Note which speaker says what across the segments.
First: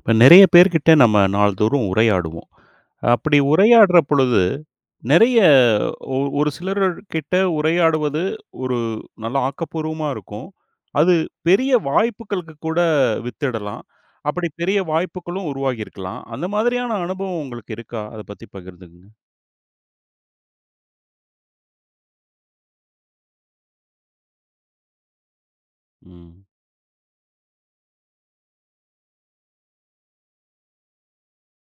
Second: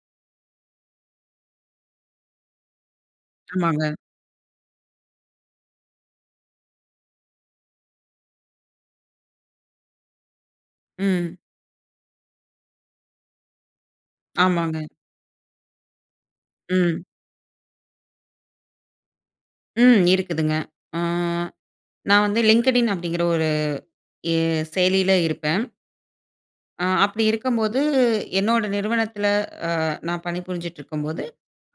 Speaker 1: இப்ப, நெறய பேர்கிட்ட நம்ம நாள்தோறும் உரையாடுவோம். அப்படி
Speaker 2: ஆமாங்க.
Speaker 1: உரையாடுற பொழுது நெறய ஒ ஒரு சிலர்க்கிட்ட உரையாடுவது, ஒரு நல்ல ஆக்கப்பூர்வமா இருக்கும். அது
Speaker 2: ம்.
Speaker 1: பெரிய வாய்ப்புக்களுக்கு கூட வித்திடலாம். அப்படி பெரிய
Speaker 2: ஆமாங்க.
Speaker 1: வாய்ப்புக்களும் உருவாகியிருக்கலாம். அந்த மாதிரியான
Speaker 2: ம்.
Speaker 1: அனுபவம், உங்களுக்கு இருக்கா? அத பத்தி பகிர்ந்துக்கங்க.
Speaker 2: ம், இருக்குதுங்க. அ நான் வந்து Linkedin அப்பிடிங்கிற, ஒரு ஏ செயலில இருப்பேன்.
Speaker 1: ம்.
Speaker 2: ஆ. அப்படி இருக்கும்போது என்னோட நிறுவனத்துல, அ, நான் பணிபுரிஞ்சிட்ருக்கும் போது,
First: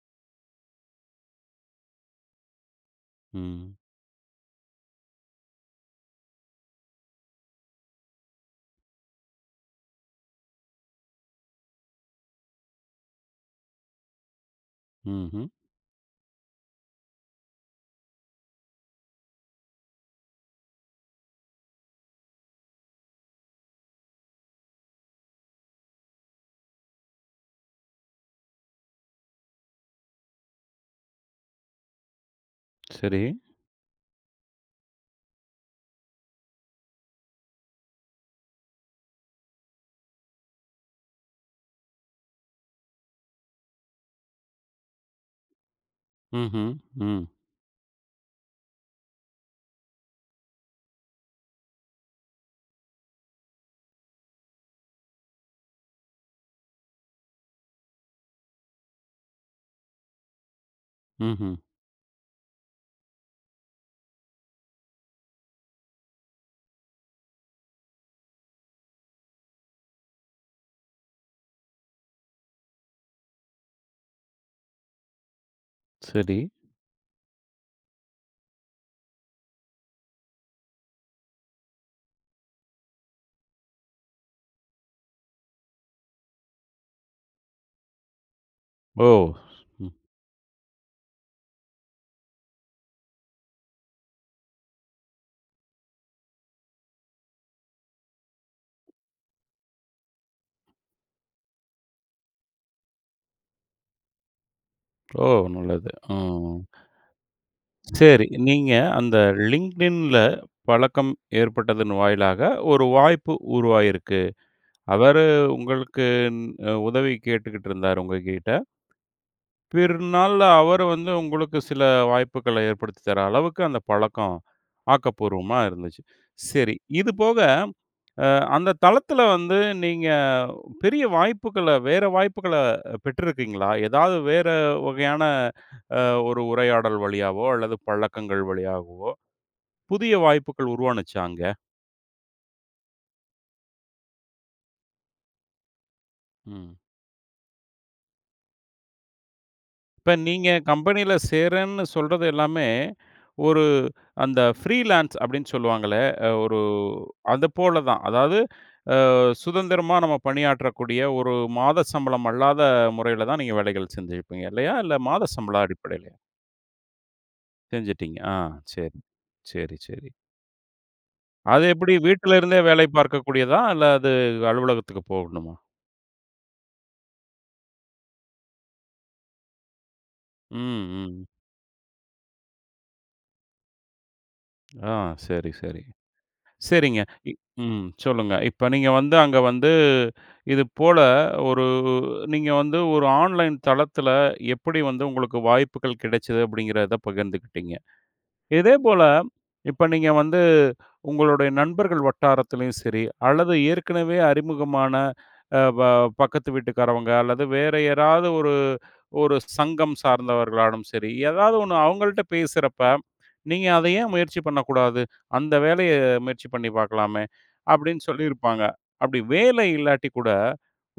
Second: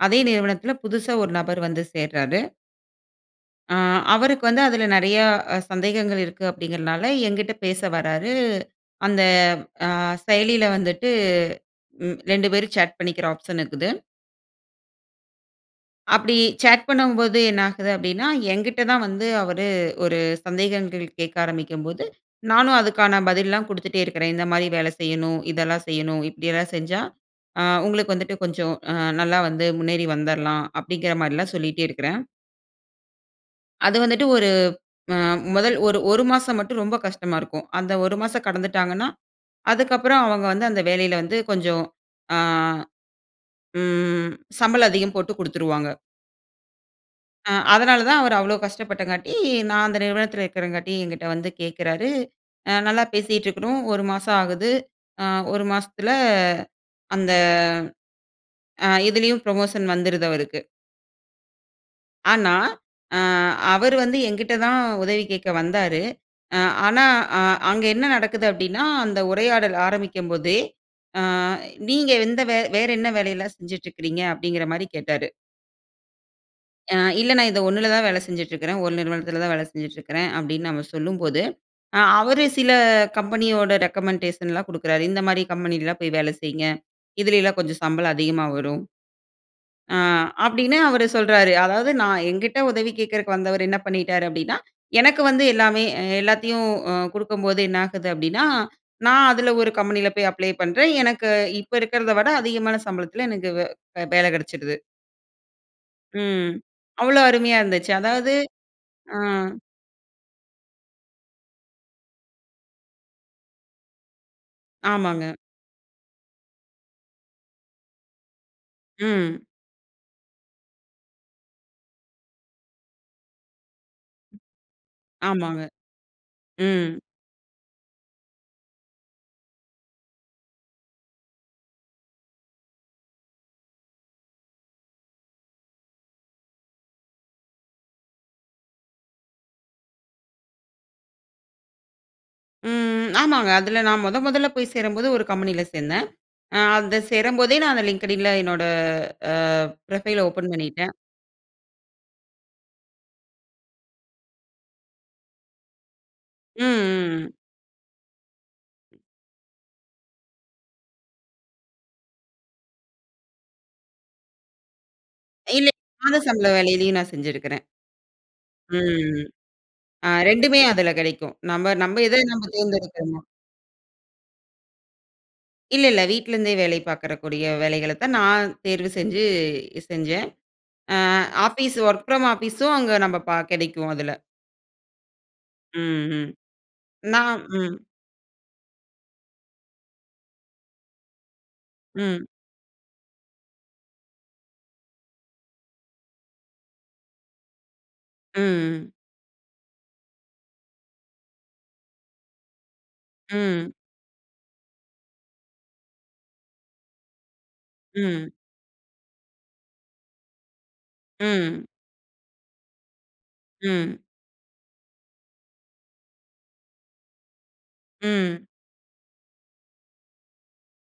Speaker 2: அதே நிறுவனத்துல புதுசா ஒரு நபர் வந்து சேர்றாரு.
Speaker 1: ம்.
Speaker 2: அ. அவருக்கு வந்து அதுல நெறயா அ. சந்தேகங்கள் இருக்கு, அப்படிங்கிறனால என்கிட்ட பேச வராரு. அந்த அ. செயலில வந்துட்டு ம் 2 பேரும் சேட் பண்ணிக்கிற ஆப்ஷன் இருக்குது.
Speaker 1: ம்ஹ்ம்.
Speaker 2: அப்படி சேட் பண்ணும்போது என்ன ஆகுது? அப்படின்னா, என்கிட்ட தான் வந்து அவரு ஒரு சந்தேகங்கள் கேட்க ஆரம்பிக்கும்போது, நானும் அதுக்கான பதில்லலாம் குடுத்துட்டே இருக்கறேன், இந்தமாரி வேலை செய்யணும், இதெல்லாம் செய்யணும். இப்படியெல்லாம் செஞ்சா அ. உங்களுக்கு வந்துட்டு கொஞ்சம் அ. நல்லா வந்து முன்னேறி வந்துர்லாம். அப்படிங்கிறமாரிலாம் சொல்லிட்டே இருக்கறேன்.
Speaker 1: சரி.
Speaker 2: அது வந்துட்டு, ஒரு அ முதல் ஒரு, 1 மாசம் மட்டும் ரொம்ப கஷ்டமா இருக்கும். அந்த 1 மாசம் கடந்துட்டாங்கன்னா, அதுக்கு அப்பறம் அவுங்க வந்து அந்த வேலையில வந்து கொஞ்சம், ஆ, ம் சம்பளம் அதிகம் போட்டு குடுத்துருவாங்க.
Speaker 1: ம்ஹ்ம், ம்.
Speaker 2: அ அதனால தான், அவரு அவ்ளோ கஷ்டப்பட்டங்காட்டி, நான் அந்த நிறுவனத்தில இருக்கிறங்காட்டி, என்கிட்ட வந்து கேட்குறாரு. அ நல்லா பேசிட்டு இருக்கறோம். 1 மாசம் ஆகுது. அ 1 மாசத்துல அந்த ஆ இதிலேயும் புரமோஷன் வந்துருது, அவருக்கு.
Speaker 1: ம்ஹ்ம்.
Speaker 2: ஆனா, அ அவரு வந்து எங்கிட்ட தான் உதவி கேட்க வந்தாரு. அ ஆனா, அ அங்க என்ன நடக்குது அப்பிடினா, அந்த உரையாடல் ஆரம்பிக்கும் போதே, ஆ நீங்க எந்த, வே வேற என்ன வேலை எல்லாம் செஞ்சிட்டுருக்குறீங்க? அப்பிடிங்கிறமாரி கேட்டாரு.
Speaker 1: சரி.
Speaker 2: அ, இல்ல. நான் இது 1ல தான் வேலை செஞ்சுட்டு இருக்கிறேன். ஒரு நிறுவனத்தில தான வேலை செஞ்சுட்டு இருக்கிறேன் அப்பிடின்னு நம்ம சொல்லும்போது, அ அவரு சில கம்பெனியோட ரெக்கமெண்டேஷன்லாம் குடுக்கிறாரு. இந்தமாரி கம்பெனிலலாம் போய் வேலை செய்யுங்க. இதில எல்லாம் கொஞ்சம் சம்பளம் அதிகமா வரும்.
Speaker 1: ஓ!
Speaker 2: அ, அப்பிடின்னு அவரு சொல்றாரு. அதாவது நான் என்கிட்ட உதவி கேட்கிறக்கு வந்தவரு என்ன பண்ணிட்டாரு? அப்பிடின்னா, எனக்கு வந்து எல்லாமே அ எல்லாத்தையும் அ குடுக்கும்போது என்ன ஆகுது? அப்பிடின்னா, நான் அதில ஒரு கம்பெனியில போய் அப்ளை பண்றேன். எனக்கு இப்ப இருக்கிறத விட அதிகமான சம்பளத்தில, எனக்கு வே வேலை கிடைச்சுடுது.
Speaker 1: ஓ! நல்லது. ஆ.
Speaker 2: ம். அவ்ளோ அருமையா இருந்துச்சு.
Speaker 1: சேரி.
Speaker 2: அதாவது,
Speaker 1: நீங்க, அந்த
Speaker 2: ஆ.
Speaker 1: Linkedinல பழக்கம் ஏற்பட்டதன் வாயிலாக ஒரு வாய்ப்பு உருவாகியிருக்கு. அவரு
Speaker 2: ஆமாங்க.
Speaker 1: உங்களுக்கு இந் அ உதவி கேட்டுக்கிட்டு இருந்தாரு, உங்ககிட்ட.
Speaker 2: ம்.
Speaker 1: பிறநாள்ல அவர வந்து உங்களுக்கு சில வாய்ப்புகள ஏற்படுத்தி தர அளவுக்கு அந்த பழக்கம், ஆக்கப்பூர்வமா
Speaker 2: ஆமாங்க,
Speaker 1: இருந்துச்சு. சரி.
Speaker 2: ம்.
Speaker 1: இதுபோக அ அந்த தளத்தில வந்து, நீங்க பெரிய வாய்ப்புகள வேற வாய்ப்புகள பெற்றிருக்கீங்களா? ஏதாவது வேற வகையான அ ஒரு உரையாடல் வழியாவோ அல்லது பழக்கங்கள் வழியாகவோ புதிய வாய்ப்புகள் உருவாச்சா அங்க?
Speaker 2: ம், ம். ஆமாங்க. அதில நான் மொத மொதல்ல போய் சேரும்போது, ஒரு கம்பெனியில சேர்ந்தேன். அ
Speaker 1: ம்.
Speaker 2: அத சேரும்போதே நான் அந்த Linkedinல என்னோட, அ
Speaker 1: இப்ப,
Speaker 2: ப்ரொஃபைல்
Speaker 1: நீங்க
Speaker 2: ஓப்பன் பண்ணிட்டேன்.
Speaker 1: கம்பெனில சேர்றேன்னு சொல்றது எல்லாமே, ஒரு அந்த ஃபிரீலான்ஸ் அப்பிடின்னு சொல்லுவாங்களே! அ ஒரு
Speaker 2: ம், ம், ம்.
Speaker 1: அதுபோல தான். அதாவது அ சுதந்திரமா நம்ம பணியாற்றக்கூடிய ஒரு மாத சம்பளம் அல்லாத முறையில தான், நீங்க வேலைகள் செஞ்சுருப்பீங்க இல்லயா! இல்ல, மாத சம்பளம்
Speaker 2: இல்ல.
Speaker 1: அடிப்படையிலயா?
Speaker 2: மாத சம்பளம் வேலையிலேயும் நான் செஞ்சிருக்கிறேன்.
Speaker 1: செஞ்சுட்டீங்க. ஆ, சரி.
Speaker 2: ம்.
Speaker 1: சரி,
Speaker 2: ஆ
Speaker 1: சரி.
Speaker 2: 2மே அதில கிடைக்கும்.
Speaker 1: அது
Speaker 2: நம்ம
Speaker 1: எப்பிடி,
Speaker 2: நம்ம எத
Speaker 1: வீட்டுல
Speaker 2: நம்ம
Speaker 1: இருந்தே வேலை
Speaker 2: தேர்ந்தெடுக்கிறோமோ!
Speaker 1: பார்க்க கூடியதா? அல்லது அலுவலகத்துக்கு போகணுமா?
Speaker 2: இல்ல, இல்ல. வீட்ல இருந்தே வேலை பார்க்கிற கூடிய வேலைகள தான், நான் தேர்வு செஞ்சு, செஞ்சேன்.
Speaker 1: ம்,
Speaker 2: அ
Speaker 1: ம்.
Speaker 2: ஆஃபீஸ் வொர்க் ஃப்ரம் ஆஃபிஸூ ம் அங்க நம்ப ப கிடைக்கும் அதில.
Speaker 1: ஆ, சரி, சரி.
Speaker 2: ம், ம்.
Speaker 1: சரிங்க. இப்
Speaker 2: நாம் ம்.
Speaker 1: ம். சொல்லுங்க. இப்ப நீங்க வந்து, அங்க வந்து, இதுபோல ஒரு
Speaker 2: ம்.
Speaker 1: நீங்க வந்து, ஒரு ஆன்லைன் தளத்தில எப்படி வந்து உங்களுக்கு வாய்ப்புகள் கிடைச்சது அப்பிடிங்கிறத பகிர்ந்துக்கிட்டீங்க.
Speaker 2: ம், ம்.
Speaker 1: இதேபோல இப்ப நீங்க வந்து உங்களுடைய நண்பர்கள் வட்டாரத்திலும் சரி, அல்லது
Speaker 2: ம்.
Speaker 1: ஏற்கனவே அறிமுகமான அ, ப பக்கத்து வீட்டுக்காரவங்க அல்லது வேற யாராவது
Speaker 2: ம்.
Speaker 1: ஒரு, ஒரு சங்கம் சார்ந்தவர்களானாலும் சரி ஏதாவது
Speaker 2: ம்.
Speaker 1: 1 அவுங்கள்ட பேசுறப்ப, நீங்க அத
Speaker 2: ம்.
Speaker 1: ஏன் முயற்சி பண்ணக்கூடாது? அந்த வேலைய முயற்சி பண்ணி பார்க்கலாமே! அப்பிடீன்னு
Speaker 2: ம்.
Speaker 1: சொல்லியிருப்பாங்க. அப்படி வேலை இல்லாட்டி கூட,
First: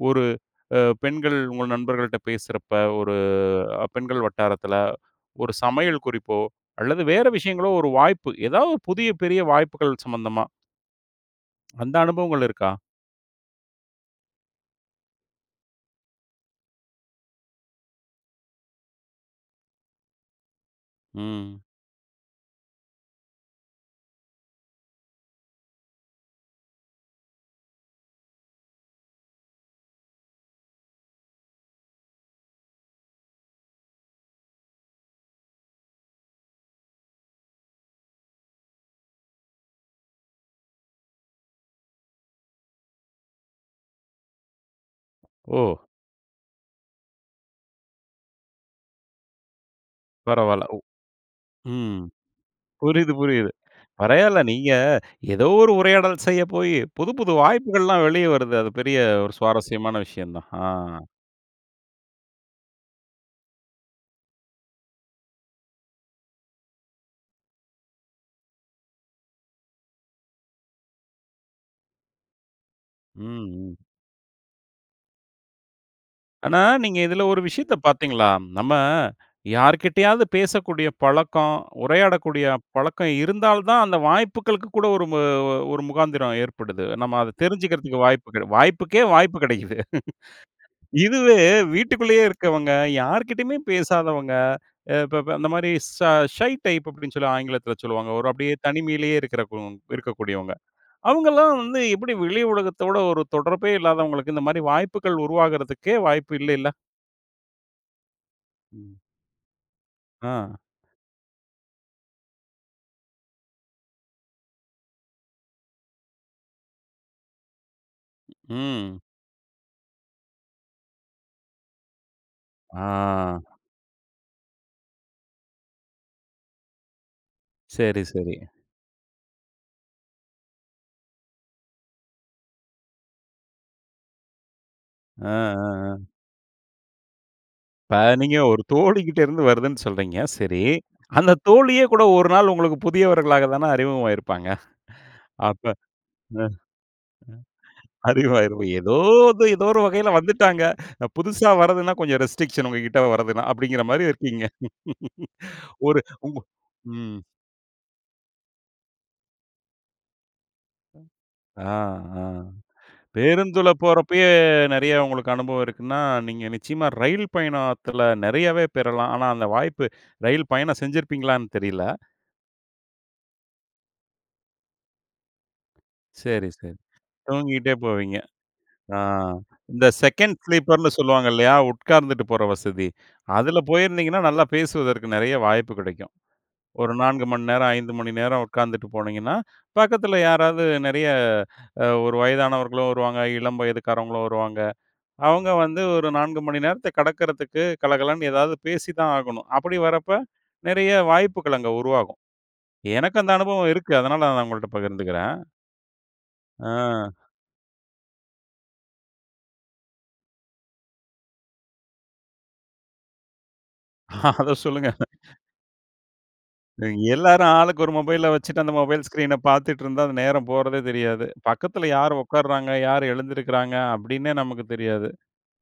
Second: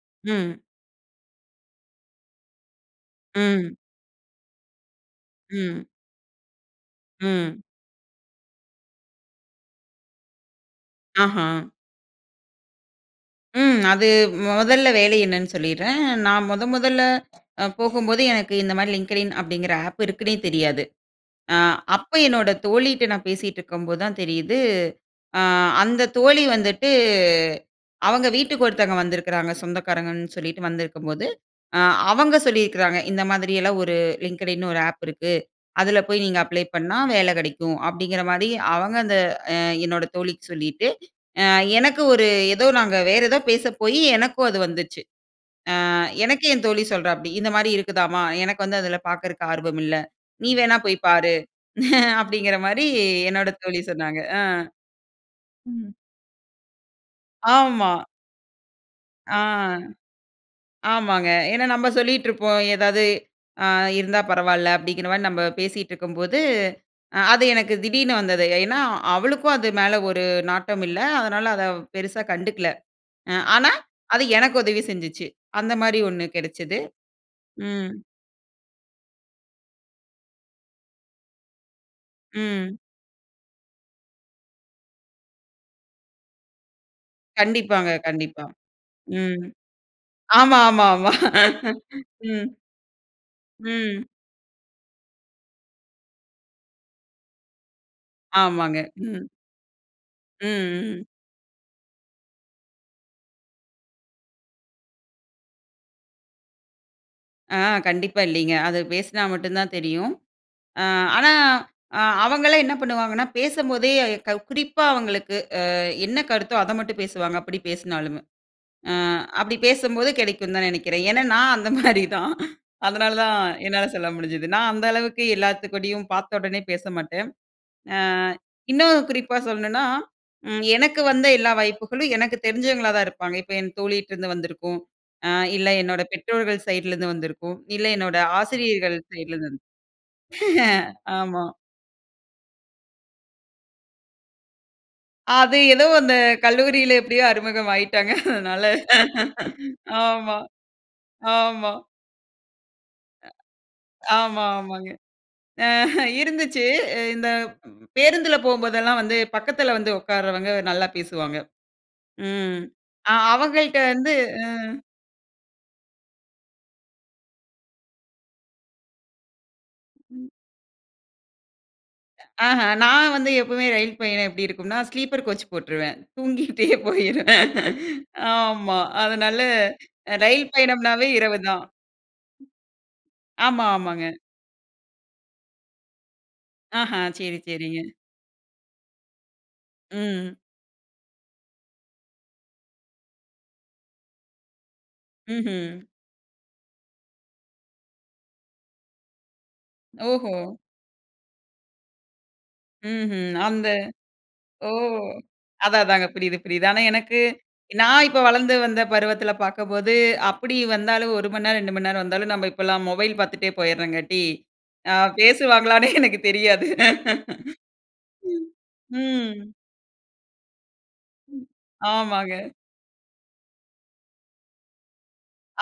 Speaker 1: ஒரு
Speaker 2: ம்.
Speaker 1: அ, பெண்கள் உங்க நண்பர்கள்ட பேசுறப்ப, ஒரு
Speaker 2: ம்.
Speaker 1: பெண்கள் வட்டாரத்தில, ஒரு
Speaker 2: ம்.
Speaker 1: சமையல் குறிப்போ அல்லது வேறு
Speaker 2: ம்.
Speaker 1: விஷயங்களோ ஒரு வாய்ப்பு. ஏதா புதிய பெரிய வாய்ப்புகள் சம்பந்தமா.
Speaker 2: ஆஹம்!
Speaker 1: அந்த அனுபவங்கள் இருக்கா?
Speaker 2: ம். அது, மொதல்ல வேலை என்னன்னு சொல்லிட்றேன். நான் மொத மொதல்ல அ போகும்போது, எனக்கு இந்தமாரி Linkedin அப்பிடிங்கிற ஆப் இருக்குன்னே, தெரியாது. அ,
Speaker 1: ம்.
Speaker 2: அப்ப என்னோட தோழிட்ட நான் பேசிட்டுருக்கும்போது தான் தெரியுது, அ. அந்த தோழி வந்துட்டு, அவங்க வீட்டுக்கு ஒருத்தவங்க வந்திருக்கிறாங்க, சொந்தக்காரங்கன்னு சொல்லிட்டு வந்திருக்கும்போது, அ. அவங்க சொல்லியிருக்கிறாங்க. இந்த மாதிரியெல்லாம் ஒரு Linkedin ன்னு ஒரு ஆப் இருக்கு. அதில போய் நீங்க அப்ளை பண்ணா வேல கெடைக்கும். அப்பிடிங்கிறமாரி அவங்க அந்த, அ என்னோட தோழிக்கு சொல்லிட்டு, எனக்கு ஒரு ஏதோ நாங்க, வேற ஏதோ பேச போயி, எனக்கும் அது வந்துச்சு.
Speaker 1: ஓ!
Speaker 2: ஆ எனக்கே என் தோழி சொல்றாப்பிடி, இந்தமாரி இருக்குதாம்மா! எனக்கு வந்து அதில பாக்குறதுக்கு ஆர்வம் இல்ல. நீ
Speaker 1: பரவால்ல
Speaker 2: வேணா
Speaker 1: ஒ
Speaker 2: போய் பாரு!
Speaker 1: ம்,
Speaker 2: அப்பிடிங்கிறமாரி,
Speaker 1: புரியுது,
Speaker 2: என்னோட
Speaker 1: புரியுது.
Speaker 2: தோழி சொன்னாங்க.
Speaker 1: பரவால்ல
Speaker 2: அ,
Speaker 1: நீங்க, ஏதோ ஒரு
Speaker 2: ம்.
Speaker 1: உரையாடல் செய்ய போயி, புது புது
Speaker 2: ஆமா.
Speaker 1: வாய்ப்புகள்லாம் வெளியே வருது. அது பெரிய ஒரு
Speaker 2: ஆ.
Speaker 1: சுவாரஸ்யமான விஷயம் தான். அ.
Speaker 2: ஆமாங்க. ஏன்னா நம்ம சொல்லிட்டு இருப்போம். ஏதாவது ,அ. இருந்தா பரவால்ல. அப்பிடிங்கிறமாரி நம்ம பேசிட்டுருக்கும்போது, அ. அது எனக்கு திடீர்னு வந்தது. ஏன்னா, அவளுக்கும் அது மேல ஒரு நாட்டம் இல்ல. அதனால, அத அவ பெருசா கண்டுக்கல. அ
Speaker 1: ம்,
Speaker 2: ஆனா,
Speaker 1: ம்.
Speaker 2: அது எனக்கு உதவி செஞ்சுச்சு. அந்தமாரி ஒண்ணு
Speaker 1: ஆனா,
Speaker 2: கிடைச்சது.
Speaker 1: நீங்க இதுல ஒரு விஷயத்த
Speaker 2: ம்.
Speaker 1: பார்த்தீங்களா? நம்ம யார்க்கிட்டயாது பேசக்கூடிய பழக்கம். உரையாடக்கூடிய
Speaker 2: ம்.
Speaker 1: பழக்கம் இருந்தால் தான், அந்த வாய்ப்புகளுக்கு கூட, ஒரு மு ஒரு முகாந்திரம் ஏற்படுது. நம்ம அத
Speaker 2: கண்டிப்பாங்க,
Speaker 1: தெரிஞ்சுகிறதுக்கு வாய்ப்புக்
Speaker 2: கண்டிப்பா.
Speaker 1: வாய்ப்புக்கே வாய்ப்பு
Speaker 2: ம்,
Speaker 1: கெடைக்குது
Speaker 2: ஆமா, ஆமா, ஆமா
Speaker 1: இதுவே வீட்டுக்குள்ளேயே
Speaker 2: ம்.
Speaker 1: இருக்கவங்க, யார்க்கிட்டயுமே
Speaker 2: ம்.
Speaker 1: பேசாதவங்க. ஏ ப ப அந்த மாரி சா ஷை டைப் அப்பிடின்னு சொல்லி ஆங்கிலத்தில சொல்லுவாங்க. ஒரு அப்பிடியே
Speaker 2: ஆமாங்க.
Speaker 1: தனிமையிலேயே
Speaker 2: ம்,
Speaker 1: இருக்கிறக்கு இருக்கக்கூடியவங்க.
Speaker 2: ம், ம்.
Speaker 1: அவுங்கள்லாம் வந்து எப்படி வெளி உலகத்தோட ஒரு தொடர்பே இல்லாதவங்களுக்கு இந்தமாரி வாய்ப்புகள் உருவாகிறதுக்கே வாய்ப்பு இல்லேல்ல!
Speaker 2: அ கண்டிப்பா இல்லைங்க. அது
Speaker 1: ம்.
Speaker 2: பேசினா மட்டும்தான் தெரியும்.
Speaker 1: ஆ.
Speaker 2: அ ஆனா அ அவங்களே என்ன பண்ணுவாங்கன்னா பேசும் போதே குறிப்பா அவங்களுக்கு அ என்ன கருத்தோ அத மட்டும் பேசுவாங்க, அப்படிப் பேசினாலுமே. அ
Speaker 1: ம்.
Speaker 2: அப்படிப் பேசும்போது கெடைக்கும்ன்னு தான் நினைக்கிறேன். ஏன்னா நான் அந்த மாரிதான். அதனாலதான்
Speaker 1: ஆ.
Speaker 2: என்னால சொல்ல முடிஞ்சது. நான் அந்த அளவுக்கு எல்லாத்துக்கூடயும் பார்த்தவுடனே பேசமாட்டேன். அ
Speaker 1: சரி, சரி.
Speaker 2: இன்னும் குறிப்பா சொல்லணும்னா, ம் எனக்கு வந்த எல்லா வாய்ப்புகளும் எனக்குத் தெரிஞ்சவங்களாதான் இருப்பாங்க. இப்ப என் தோழிட்ட இருந்து வந்திருக்கும்,
Speaker 1: அ,
Speaker 2: அ இல்ல
Speaker 1: அ,
Speaker 2: என்னோட
Speaker 1: அ.
Speaker 2: பெற்றோர்கள் சைடுல இருந்து வந்திருக்கும். அ இல்ல
Speaker 1: இப்ப
Speaker 2: என்னோட
Speaker 1: நீங்க ஒரு
Speaker 2: ஆசிரியர்கள்
Speaker 1: தோழிகிட்ட
Speaker 2: சைடுல
Speaker 1: இருந்து
Speaker 2: இருந்து வந்திருக்கும்.
Speaker 1: வருதுன்னு சொல்றீங்க, சரி. அந்தத்
Speaker 2: ஆமா.
Speaker 1: தோழியே கூட ஒரு நாள் உங்களுக்குப் புதியவர்களாகத்தான அறிமுகமாயிருப்பாங்க?
Speaker 2: அது
Speaker 1: அப்ப
Speaker 2: ஏதோ அந்த
Speaker 1: அ,
Speaker 2: கல்லூரியில எப்டியோ அறிமுகம் ஆய்ட்டாங்க. அதனால
Speaker 1: ஏதோ இது ஏதோ ஒரு வகையில
Speaker 2: ஆமா,
Speaker 1: வந்துட்டாங்க. புதுசா
Speaker 2: ஆமா.
Speaker 1: வர்றதுன்னா கொஞ்சம் ரெஸ்ட்ரிக்ஷன் உங்ககிட்ட வர்றதுன்னா அப்டிங்கற மாரி இருக்கீங்க.
Speaker 2: ஆமா, ஆமாங்க. அ
Speaker 1: ஒரு உங்
Speaker 2: இருந்துச்சு,
Speaker 1: ம்.
Speaker 2: இந்த ப் பேருந்துல போகும்போதெல்லாம் வந்து பக்கத்துல வந்து உட்காரவங்க நல்லா பேசுவாங்க.
Speaker 1: அ அ.
Speaker 2: ம் அ
Speaker 1: பேருந்துல
Speaker 2: அவங்கள்ட்ட வந்து
Speaker 1: போறப்பயே
Speaker 2: ஆஹ்.
Speaker 1: நெறைய உங்களுக்கு அனுபவம் இருக்குன்னா, நீங்க நிச்சயமா ரயில் பயணத்துல நெறையவே பெறலாம். ஆனா, அந்த வாய்ப்பு
Speaker 2: ம்.
Speaker 1: ரயில் பயணம் செஞ்சிருப்பீங்களான்னு தெரியல.
Speaker 2: ஆஹா! நான் வந்து எப்பவுமே ரயில் பயணம் எப்டி இருக்கும்ன்னா, ஸ்லீப்பர் கோச் போட்ருவேன்.
Speaker 1: சரி,
Speaker 2: தூங்கிகிட்டே
Speaker 1: சரி.
Speaker 2: போயிருவேன்.
Speaker 1: தூங்கிட்டே போவீங்க.
Speaker 2: ஆமா.
Speaker 1: ஆ
Speaker 2: அதனால
Speaker 1: இந்த செகண்ட்
Speaker 2: ரயில்
Speaker 1: ஸ்லீப்பர்னு
Speaker 2: பயணம்ன்னாவே
Speaker 1: சொல்வாங்க இல்லையா?
Speaker 2: இரவுதான்.
Speaker 1: உட்கார்ந்துட்டுப் போற வசதி, அதுல
Speaker 2: ஆமா, ஆமாங்க.
Speaker 1: போயிருந்தீங்கன்னா நல்லா பேசுவதற்கு நெறைய வாய்ப்பு கிடைக்கும். ஒரு
Speaker 2: ஆஹா.
Speaker 1: 4
Speaker 2: சரி,
Speaker 1: மணி நேரம்,
Speaker 2: சரிங்க.
Speaker 1: 5 மணி நேரம் உட்கார்ந்துட்டுப் போனீங்கன்னா, பக்கத்துல
Speaker 2: ம்.
Speaker 1: யாராவது நெறைய ஒரு வயதானவர்களும் வருவாங்க, இளம் வயதுக்காரங்களும் வருவாங்க. அவங்க வந்து
Speaker 2: ம்ஹ்ம்.
Speaker 1: ஒரு 4 மணி நேரத்தக் கடக்குறதுக்குக் கலகலன்னு ஏதாவது பேசித்தான் ஆகணும். அப்படி வர்றப்ப,
Speaker 2: ஓஹோ!
Speaker 1: நெறைய வாய்ப்புகள் அங்க உருவாகும். எனக்கு அந்த
Speaker 2: ம்ஹ்ம். அந்த
Speaker 1: அனுபவம் இருக்கு, அதனால நான் உங்கள்ட்ட
Speaker 2: ஓ!
Speaker 1: பகிர்ந்துக்கிறேன்.
Speaker 2: அததாங்க புரியுது, புரியுது. ஆனா
Speaker 1: ஆ.
Speaker 2: எனக்கு நான் இப்ப வளர்ந்து வந்த பருவத்துல பார்க்கும்போது, அப்படி வந்தாலும் 1 மணிநேரம், 2 மணிநேரம் வந்தாலும் நம்ம இப்பலாம் மொபைல் பார்த்துட்டே போயிடுறோங்காட்டி,
Speaker 1: அத சொல்லுங்க.
Speaker 2: அ பேசுவாங்களானே எனக்குத் தெரியாது.
Speaker 1: எல்லாரும் ஆளுக்கு ஒரு மொபைல வச்சுட்டு அந்த மொபைல்
Speaker 2: ம்.
Speaker 1: ஸ்கிரீனப் பார்த்துட்டு இருந்தா அந்த நேரம் போறதே தெரியாது.
Speaker 2: ம்
Speaker 1: பக்கத்துல யார்
Speaker 2: ஆமாங்க.
Speaker 1: ஒட்காருறாங்க, யார் எழுந்திருக்கிறாங்க அப்படீன்னே நமக்குத் தெரியாது.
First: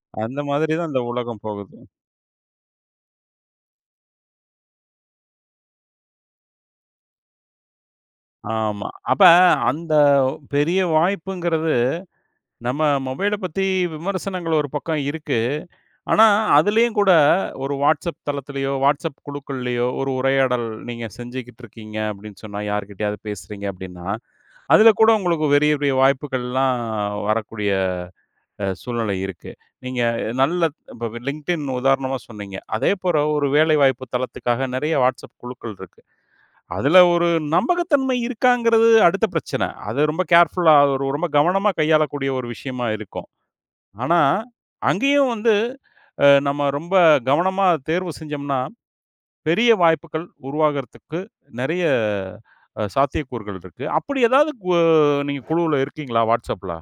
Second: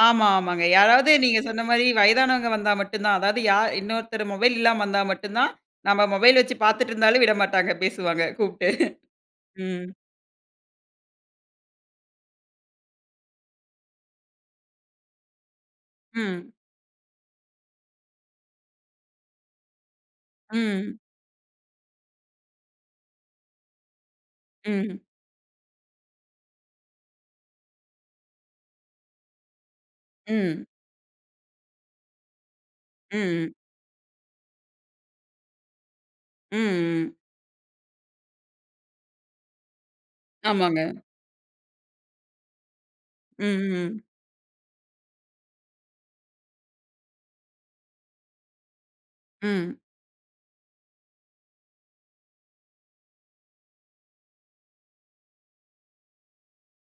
Speaker 2: ஆமா,
Speaker 1: அந்த
Speaker 2: ஆமாங்க.
Speaker 1: மாதிரிதான் இந்த
Speaker 2: யாராவது நீங்க
Speaker 1: உலகம்
Speaker 2: சொன்ன
Speaker 1: போகுது.
Speaker 2: மாரி வயதானவங்க வந்தா மட்டும் தான், அதாவது யா இன்னொருத்தர், மொபைல் இல்லாம வந்தா மட்டும் தான், நம்ம மொபைல் வச்சுப் பார்த்துட்ருந்தாலும் விடமாட்டாங்க, பேசுவாங்க கூப்ட்டு.
Speaker 1: ஆமா. அப்ப
Speaker 2: ம்.
Speaker 1: அந்தப் பெரிய வாய்ப்புங்கறது நம்ம மொபைலப் பத்தி விமர்சனங்கள் ஒரு பக்கம் இருக்கு. ஆனா
Speaker 2: ம்.
Speaker 1: அதுலயும் கூட ஒரு WhatsApp தளத்துலயோ, WhatsApp குழுக்கள்லயோ ஒரு உரையாடல்
Speaker 2: ம்.
Speaker 1: நீங்க செஞ்சுகிட்ருக்கீங்க அப்டின்னு சொன்னா யாருகிட்டயாவது பேசுறீங்க அப்டின்னா, அதுல
Speaker 2: ம்.
Speaker 1: கூட உங்களுக்குப் பெரிய பெரிய வாய்ப்புகள்லாம் வரக்கூடிய அ சூழ்நிலை இருக்கு. நீங்க
Speaker 2: ம்.
Speaker 1: நல்ல இப்ப LinkedIn உதாரணமா சொன்னீங்க. அதே போற ஒரு
Speaker 2: ம்.
Speaker 1: வேலை வாய்ப்புத் தளத்துக்காக றைய WhatsApp குழுக்கள் இருக்கு.
Speaker 2: ம்,
Speaker 1: அதுல
Speaker 2: ம்.
Speaker 1: ஒரு நம்பகத்தன்மை இருக்காங்கறது அடுத்த பிரச்சன, அது ரொம்ப கேர்ஃபுல்லா,
Speaker 2: ஆமாங்க.
Speaker 1: அது ஒரு ரொம்ப கவனமா கையாளக்கூடிய ஒரு விஷயமா இருக்கும்.
Speaker 2: ம், ம்.
Speaker 1: ஆனா, அங்கேயும் வந்து அ நம்ம ரொம்ப கவனமாத் தேர்வு செஞ்சோம்னா, பெரிய
Speaker 2: ம்.
Speaker 1: வாய்ப்புகள் உருவாகுறதுக்கு நெறைய அ சாத்தியக்கூறுகள் இருக்கு. அப்டி எதாவது கு நீங்க குழுல இருக்கீங்களா? WhatsAppல?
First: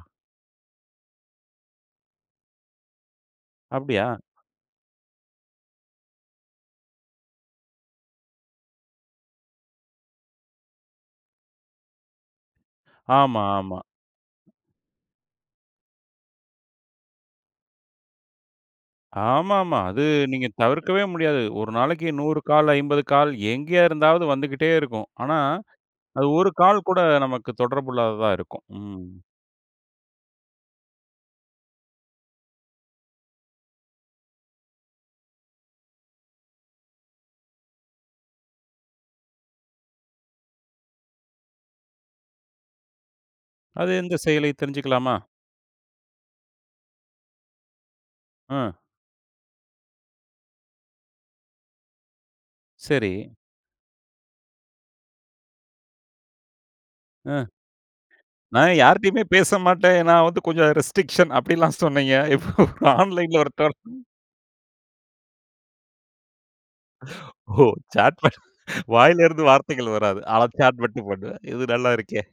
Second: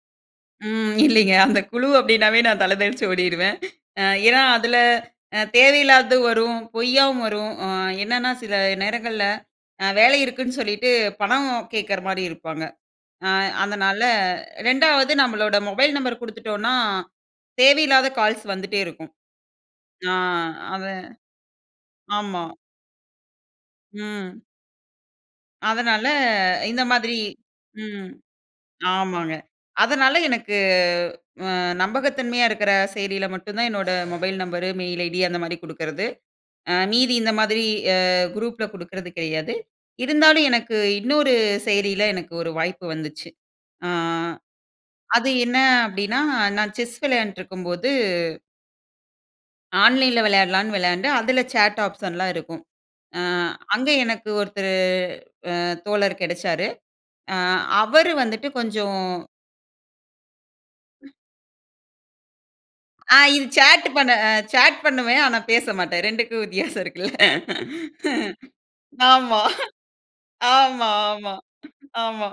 Speaker 2: ம், இல்லீங்க. அந்த குழு அப்படின்னாவே, நான் தல தெறிச்சு ஓடிருவேன். அ,
Speaker 1: அப்டியா?
Speaker 2: ஏன்னா, அதில அ தேவையில்லாததும் வரும். பொய்யாவும் வரும். அ, என்னனா சில நேரங்கள்ல அ வேல இருக்குன்னு சொல்லிட்டு, பணம் கேட்கிற மாரி இருப்பாங்க. அ
Speaker 1: ஆமா, ஆமா.
Speaker 2: அதனால 2வது நம்மளோட மொபைல் நம்பரு குடுத்துட்டோன்னா, தேவையில்லாத கால்ஸ் வந்துட்டே இருக்கும்.
Speaker 1: ஆமாமா, அது
Speaker 2: ஆ,
Speaker 1: நீங்க,
Speaker 2: அது
Speaker 1: தவிர்க்கவே முடியாது. ஒரு நாளைக்கு 100
Speaker 2: ஆமா.
Speaker 1: கால், 50 கால் எங்கே இருந்தாவது
Speaker 2: ம்.
Speaker 1: வந்துகிட்டே இருக்கும். ஆனா,
Speaker 2: அதனால,
Speaker 1: அது 1
Speaker 2: இந்த
Speaker 1: கால் கூட,
Speaker 2: மாதிரி
Speaker 1: நமக்கு தொடர்பு
Speaker 2: ம்
Speaker 1: இல்லாததா இருக்கும். ம்.
Speaker 2: ஆமாங்க, அதனால எனக்கு, அ, நம்பகத்தன்மையா இருக்கிற செயலில மட்டும் தான் என்னோட மொபைல் நம்பரு, மெயில் ஐடி அந்த மாரி குடுக்குறது. அ மீதி இந்த மாதிரி அ, குரூப்ல குடுக்குறது கெடையாது. இருந்தாலும், எனக்கு இன்னொரு செயலியில எனக்கு ஒரு வாய்ப்பு வந்துச்சு. அ
Speaker 1: அது எந்த செயலி? தெரிஞ்சுக்கலாமா?
Speaker 2: அது என்ன அப்டின்னா, நான் செஸ் விளையாண்டுட்டுருக்கும்போது
Speaker 1: அ.
Speaker 2: ஆன்லைன் ல வெளயாடலானு வெளயாண்டேன், அதில சேட் ஆப்ஷன்லாம் இருக்கும்.
Speaker 1: செரி.
Speaker 2: அ, அங்க எனக்கு ஒருத்தரு, அ தோலர் கெடச்சாரு.
Speaker 1: ஆ,
Speaker 2: அ அவரு வந்துட்டு
Speaker 1: நான்
Speaker 2: கொஞ்ஜோம்
Speaker 1: யாரிட்டியுமே பேச மாட்டேன். நான் வந்து கொஞ்ஜோம் ரெஸ்ட்ரிக்க்ஷன் அப்டின்லாம் சொன்னீங்க. இப்ப
Speaker 2: ஆ,
Speaker 1: ஆன்லைன்ல
Speaker 2: இது
Speaker 1: ஒருத்தர்.
Speaker 2: சாட் பண்ண சாட் பண்ணுவேன். ஆனா, பேச மாட்டேன். 2க்கும் வித்தியாசோம் இருக்குல்ல.
Speaker 1: ஓ! சாட் மட்டும். வாயில
Speaker 2: ஆமா,
Speaker 1: இருந்து வார்த்தைகள் வராது. ஆனா, சாட்
Speaker 2: ஆமா,
Speaker 1: மட்டும்
Speaker 2: ஆமா,
Speaker 1: பண்ணுவேன். இது நல்லா இருக்கே!
Speaker 2: ஆமா.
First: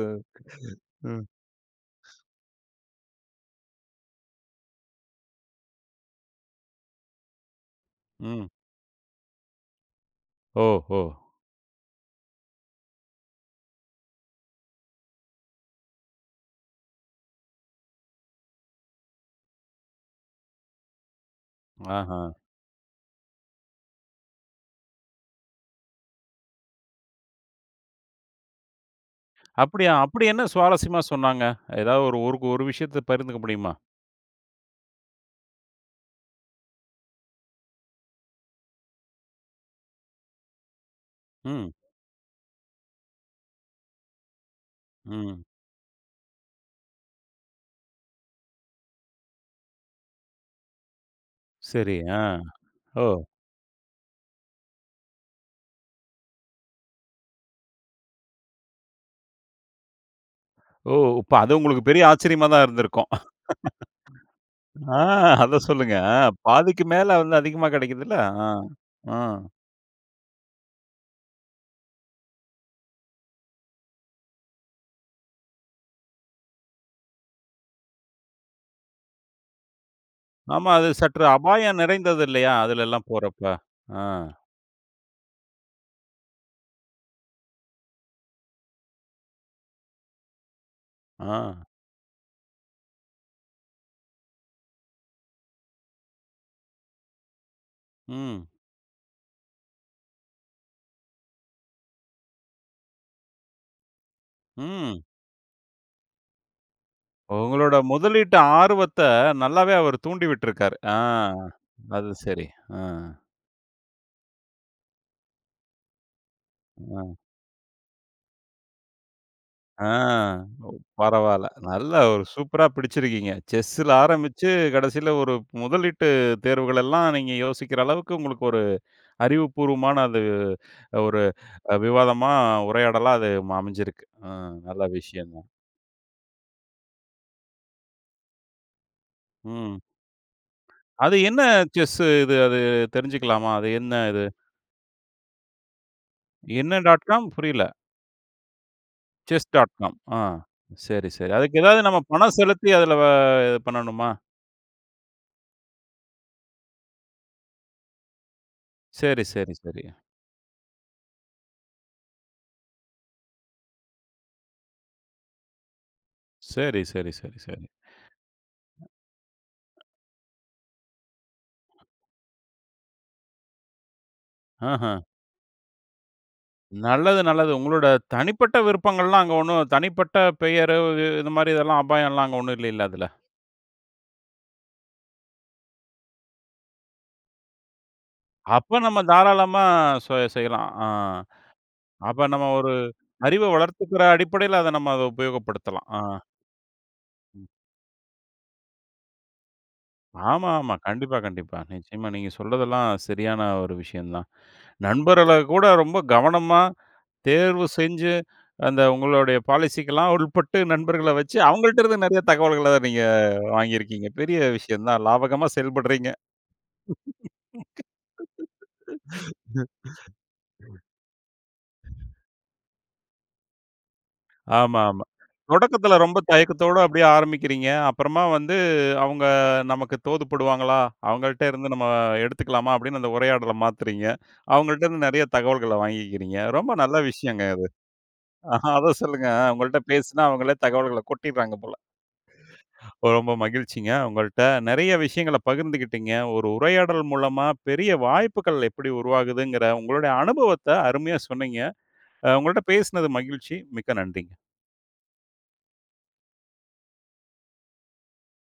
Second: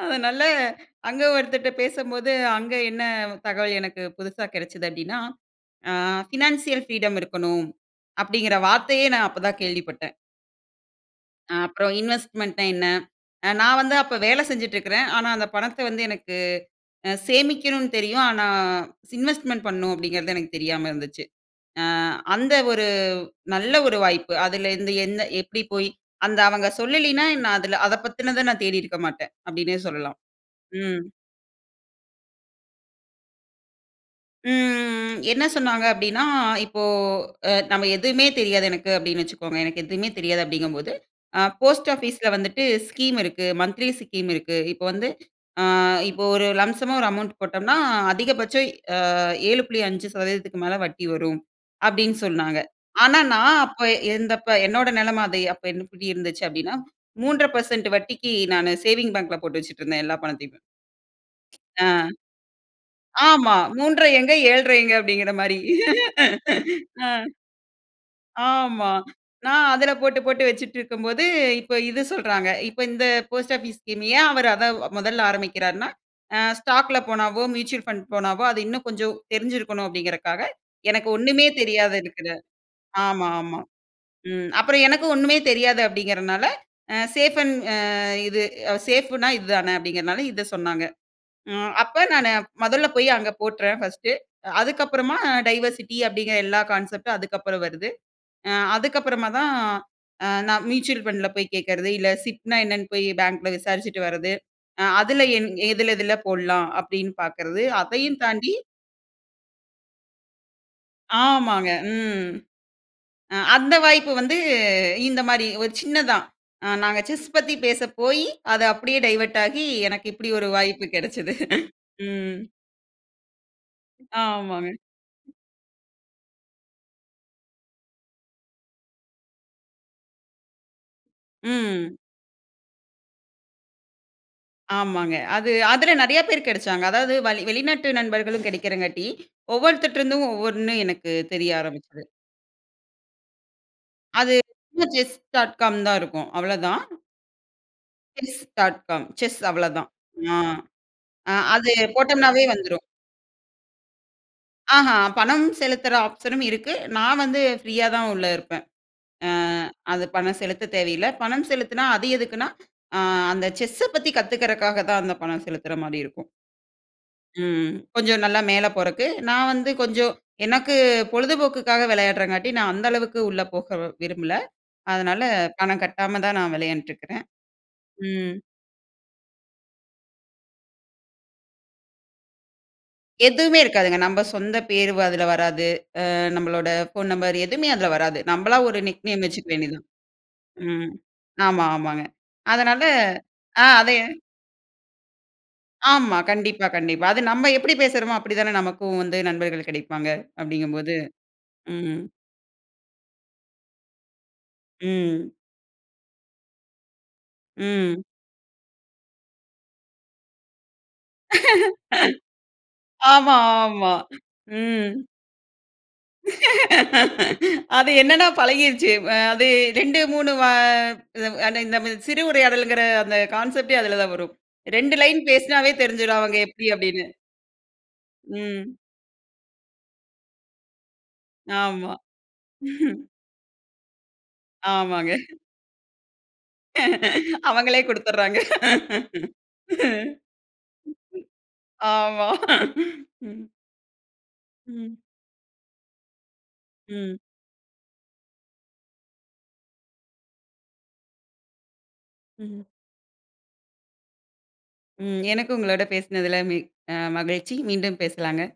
Speaker 1: அ,
Speaker 2: அதனால, அங்க
Speaker 1: ம்.
Speaker 2: ஒருத்தர்கிட்ட பேசும்போது, அங்க என்ன தகவல் எனக்கு புதுசா கெடைச்சது? அப்டின்னா, ஆ பினான்சியல் ஃப்ரீடம் இருக்கணும்.
Speaker 1: ம்.
Speaker 2: அப்படிங்கிற வார்த்தையே நான், அப்ப தான் கேள்விப்பட்டேன்.
Speaker 1: ஓஹோ!
Speaker 2: அ-அப்பறம் இன்வெஸ்ட்மென்ட் ன்னா என்ன? அ-நான் வந்து அப்போ வேலை செஞ்சுட்ருக்குறேன், ஆனா, அந்த பணத்தை வந்து எனக்கு அ-சேமிக்கணும்ன்னு தெரியும். ஆனா, இன்வெஸ்ட்மென்ட் பண்ணனும் அப்படீங்கிறது எனக்கு தெரியாம இருந்துச்சு. அ
Speaker 1: அப்படியா!
Speaker 2: அந்த ஒரு நல்ல ஒரு வாய்ப்பு. அதுலருந்து என்ன? எப்படி போய் அந்த அவங்க சொல்லலீன்னா, நான் அதுல அத பத்தினத நான் தேடியிருக்க மாட்டேன். அப்படீன்னே சொல்லலாம்.
Speaker 1: அப்படி என்ன சுவாரசியமா
Speaker 2: ம்.
Speaker 1: சொன்னாங்க? எதாவது ஒரு ஒரு விஷயத்தைப் பகிர்ந்துக்க முடியுமா?
Speaker 2: ம், ம், ம். "என்ன சொன்னாங்க?" அப்படீன்னா, இப்போ அ நம்ம "எதுவுமே தெரியாது எனக்கு." அப்படீன்னு வெச்சுகோங்க. "எனக்கு எதுவுமே தெரியாது." அப்படீங்கும்போது, "அ
Speaker 1: ம்.
Speaker 2: post office ல வந்துட்டு ஸ்கீம் இருக்கு, மன்த்லி ஸ்கீம் இருக்கு."இப்ப வந்து
Speaker 1: ம்.
Speaker 2: அ இப்போ ஒரு லம்ப்சம்மா ஒரு அமௌன்ட் போட்டோம் ன்னா அதிகபட்சம் அ 7.5%க்கு மேல வட்டி வரும்,
Speaker 1: சரி,
Speaker 2: அப்படீன்னு
Speaker 1: ஆ.
Speaker 2: சொன்னாங்க.
Speaker 1: ஓ!
Speaker 2: ஆனா நான் அப்போ இருந்தப்போ என்னோட நிலைமை, அது அப்போ எப்படி இருந்துச்சு? அப்படீன்னா, 3 1/2 % வட்டிக்கு நான் சேவிங் பேங்க்ல போட்டு வச்சுட்டுருந்தேன் எல்லா பணத்தையுமே.
Speaker 1: ஓ! அப்போ அது உங்களுக்கு
Speaker 2: அ
Speaker 1: பெரிய ஆச்சரியமா தான் இருந்துருக்கும்.
Speaker 2: ஆமா, 3 1/2 எங்கே? 7 1/2 எங்கே?
Speaker 1: ஆ
Speaker 2: அப்படீங்கிற மாதிரி.
Speaker 1: அதை சொல்லுங்க. ஆ பாதிக்கு மேல வந்து அதிகமா கிடைக்குது இல்ல?
Speaker 2: ஆமா.
Speaker 1: அ
Speaker 2: நான் அதுல போட்டு, போட்டு வச்சிட்டிருக்கும் போது, இப்போ இது சொல்றாங்க. இப்போ இந்த post office ஸ்கீம் ஏன் அவர் அதை முதலில் ஆரம்பிக்கிறார்ன்னா, "அ ஸ்டாக் ல போனாவோ, மியூச்சுவல் ஃபண்ட் போனாவோ, அது இன்னும் கொஞ்சம் தெரிஞ்சிருக்கணும்." அப்படீங்கறக்காக,
Speaker 1: ஆமா. அது
Speaker 2: எனக்கு
Speaker 1: சற்று
Speaker 2: ஒண்ணுமே
Speaker 1: அபாயம்
Speaker 2: தெரியாத
Speaker 1: நிறைந்தது
Speaker 2: இருக்குற
Speaker 1: இல்லையா? அதுலல்லாம்
Speaker 2: ஆமா,
Speaker 1: போறப்ப.
Speaker 2: ஆமா.
Speaker 1: ஆ.
Speaker 2: ம். "அப்பறம் எனக்கும் ஒண்ணுமே தெரியாது." அப்படீங்கறனால, அ சேஃப் அண்ட் அ இது "சேஃப் ன்னா இது தான." அப்டிங்கறதுனால இதை சொன்னாங்க. அ
Speaker 1: ஆ.
Speaker 2: அப்ப நான் முதலில் போய் அங்க போட்டுறேன் ஃபர்ஸ்ட்டு அதுக்கப்புறமா டைவர்சிட்டி அப்படீங்கற எல்லா கான்செப்ட் அதுக்கப்பறம் வருது.
Speaker 1: ம்.
Speaker 2: அ-அதுக்கப்பறமா தான் அ நான் மியூச்சுவல் ஃபண்ட்ல போய் கேட்கிறது. இல்லை, சிப் ன்னா என்னன்னு போய் bank ல விசாரிச்சுட்டு வருகிறது,
Speaker 1: ம்.
Speaker 2: "அ-அதுல என் எதுல எதுல போடலாம்?" அப்படீன்னு பார்க்கிறது.
Speaker 1: உங்களோட
Speaker 2: அதையும்
Speaker 1: முதலீட்டு
Speaker 2: தாண்டி
Speaker 1: ஆர்வத்தை நல்லாவே அவர் தூண்டி விட்டுருக்காரு. ஆ
Speaker 2: ஆமாங்க.
Speaker 1: அது
Speaker 2: ம்.
Speaker 1: சரி. ஆ.
Speaker 2: அ அந்த வாய்ப்பு வந்து, இந்த மாதிரி ஒரு சின்னதுதான். அ நாங்க
Speaker 1: அ.
Speaker 2: chess பத்தி பேசப்போயி, அது அப்படியே டைவர்ட் ஆகி,
Speaker 1: அ.
Speaker 2: எனக்கு இப்படி ஒரு
Speaker 1: ஒ
Speaker 2: வாய்ப்பு கிடைச்சது.
Speaker 1: பரவாயில்லை. நல்லா ஒரு
Speaker 2: ம்.
Speaker 1: சூப்பரா பிடிச்சிருக்கீங்க. chess ல ஆரம்பித்து,
Speaker 2: ஆமாங்க.
Speaker 1: கடைசியில ஒரு முதலீட்டு தேர்வுகளெல்லாம் நீங்க யோசிக்கிற அளவுக்கு உங்களுக்கு ஒரு அறிவுப்பூர்வமான அது ஒரு
Speaker 2: ம்.
Speaker 1: விவாதமா, உரையாடலா அது அமைந்திருக்கு. அ நல்ல
Speaker 2: ஆமாங்க.
Speaker 1: விஷயம் தான்.
Speaker 2: அது அதுல நிறைய பேர் கிடைத்தார்கள். அதாவது வளி வெளிநாட்டு நண்பர்களும் கிடைக்கிறதால்,
Speaker 1: ம்.
Speaker 2: ஒவ்வொருவர்கிட்டேயிருந்தும் ஒவ்வொன்று எனக்கு
Speaker 1: அது என்ன
Speaker 2: தெரிய
Speaker 1: chess
Speaker 2: ஆரம்பித்தது.
Speaker 1: இது? அது தெரிஞ்சுக்கலாமா? அது என்ன இது?
Speaker 2: அது [unintelligible] "CHESS dot com" தான் இருக்கும், அவ்வளோ
Speaker 1: என்ன
Speaker 2: தான்.
Speaker 1: Dot com? புரியவில்லை.
Speaker 2: "CHESS.com. "செஸ் அவ்வளவுதான்.
Speaker 1: "CHESS.com" ஆ,
Speaker 2: ஆ,
Speaker 1: சரி, சரி.
Speaker 2: அ,
Speaker 1: அதுக்கு
Speaker 2: அது
Speaker 1: எதாவது நம்ம பணம்
Speaker 2: போட்டம்னாவே
Speaker 1: செலுத்தி
Speaker 2: வந்துரும்
Speaker 1: அதுல வ இது பண்ணணுமா?
Speaker 2: ஆஹா! பணம் செலுத்துற ஆப்ஷனும் இருக்கு. நான் வந்து ஃப்ரீயாதான் உள்ள இருப்பேன்.
Speaker 1: சரி,
Speaker 2: அ,
Speaker 1: சரி, சரி.
Speaker 2: அது பணம் செலுத்த தேவையில்ல. பணம் செலுத்துனா அது எதுக்குன்னா, அ, அந்த செஸ் பத்தி கத்துக்கிறக்காகத்தான் அந்த பணம் செலுத்துறமாதிரிருக்கும்.
Speaker 1: சரி, சரி, சரி, சரி.
Speaker 2: ம். கொஞ்சம் நல்லா மேல போறதுக்கு நான் வந்து, கொஞ்சம் எனக்கு பொழுதுபோக்குக்காக விளையாடுறதுக்காக, நான் அந்த அளவுக்கு உள்ளே போக விரும்பல.
Speaker 1: ஆஹா!
Speaker 2: அதனால பணம் கட்டாம தான் நான் விளையாண்டுட்டு
Speaker 1: நல்லது,
Speaker 2: இருக்கிறேன்.
Speaker 1: நல்லது. உங்களோட
Speaker 2: ம்.
Speaker 1: தனிப்பட்ட விருப்பங்கள்லாம், அங்க ஒண்ணும் தனிப்பட்ட பெயரு உ இது மாதிரி எல்லாம் அபாயம் எல்லாம் அங்க ஒண்ணும் இல்லையில அதுல.
Speaker 2: எதுவுமே இருக்காதுங்க. நம்ம சொந்த பேரு வ அதுல வராது. அ நம்மளோட ஃபோன் நம்பர் எதுவுமே அதுல வராது. நம்மளா
Speaker 1: அப்ப
Speaker 2: ஒரு
Speaker 1: நம்ம
Speaker 2: நிக் நேம் வைத்துக்க
Speaker 1: தாராளமா
Speaker 2: வேண்டியதுதான்.
Speaker 1: ஸோ செ செய்யலாம். ஆ.
Speaker 2: ம். ஆமா, ஆமாங்க.
Speaker 1: அப்ப நம்ம ஒரு
Speaker 2: அதனால
Speaker 1: அறிவை
Speaker 2: ஆ அதே
Speaker 1: வளர்த்துக்கிற அடிப்படையில அத நம்ம அதைப் பயன்படுத்தலாம். ஆ.
Speaker 2: ஆமா. கண்டிப்பா, கண்டிப்பா. அது
Speaker 1: ம்.
Speaker 2: நம்ம எப்படி பேசுறோமோ, அப்படித்தானே நமக்கும் வந்து நண்பர்கள் கிடைப்பாங்க
Speaker 1: ஆமா, ஆமா.
Speaker 2: அப்படிங்கும்போது
Speaker 1: கண்டிப்பா, கண்டிப்பா.
Speaker 2: ம்.
Speaker 1: நிச்சயமா. நீங்க சொல்றதெல்லாம் சரியான ஒரு விஷயம்தான்.
Speaker 2: ம்.
Speaker 1: நண்பர்களைக் கூட ரொம்ப கவனமா தேர்வு
Speaker 2: ம்.
Speaker 1: செஞ்சு, அந்த உங்களோட பாலிசி க்கெல்லாம் உட்பட்டு, நண்பர்களை வச்சு அவங்கள்ட்ட இருந்து நிறைய தகவல்களை நீங்க
Speaker 2: ஆமா, ஆமா,
Speaker 1: வாங்கியிருக்கீங்க. பெரிய
Speaker 2: ம்.
Speaker 1: விஷயம்தான். லாபகரமா செயல்பட்றீங்க.
Speaker 2: அது என்னன்னா? பழகிருச்சு. அ அது 2, 3 வ அ அந்த இது. [unintelligible] நம்ம சிறு உரையாடல்ங்கிற அந்த கான்செப்ட்டே அதுலதான் வரும்.
Speaker 1: ஆமா,
Speaker 2: 2
Speaker 1: ஆமா.
Speaker 2: லைன் பேசுனாவே
Speaker 1: தொடக்கத்துல ரொம்ப
Speaker 2: தெரிஞ்சுரும் அவங்க எப்படி,
Speaker 1: தயக்கத்தோட
Speaker 2: அப்படின்னு.
Speaker 1: அப்படியே ஆரம்பிக்கிறீங்க. அப்புறமா வந்து
Speaker 2: ம்.
Speaker 1: அவங்க நமக்கு தோதுப்படுவாங்களா? அவங்கள்ட்ட இருந்து நம்ம
Speaker 2: ஆமா.
Speaker 1: எடுத்துக்கலாமா? அப்படின்னு அந்த உரையாடலை மாத்துறீங்க. அவங்கள்ட்ட இருந்து
Speaker 2: ஆமாங்க.
Speaker 1: நிறைய தகவல்களை வாங்கிக்கிறீங்க. ரொம்ப நல்ல விஷயங்க இது.
Speaker 2: அவங்களே குடுத்துர்றாங்க
Speaker 1: அத சொல்லுங்க. அ உங்கள்ட்ட பேசினா அவங்களே தகவல்களை கொட்டிடுறாங்க போல.
Speaker 2: ஆமா
Speaker 1: ரொம்ப
Speaker 2: ம்.
Speaker 1: மகிழ்ச்சிங்க. உங்கள்ட்ட நிறைய
Speaker 2: ம்.
Speaker 1: விஷயங்களை பகிர்ந்துக்கிட்டீங்க. ஒரு உரையாடல்
Speaker 2: ம்.
Speaker 1: மூலமா பெரிய வாய்ப்புகள் எப்படி உருவாகுதுங்கிற உங்களுடைய அனுபவத்தை அருமையா சொன்னீங்க. அ உங்கள்ட்ட
Speaker 2: ம்.
Speaker 1: பேசினது மகிழ்ச்சி. மிக்க நன்றிங்க.
Speaker 2: ம். எனக்கும் உங்களோட பேசுனதுல மி மகிழ்ச்சி. மீண்டும் பேசலாங்க.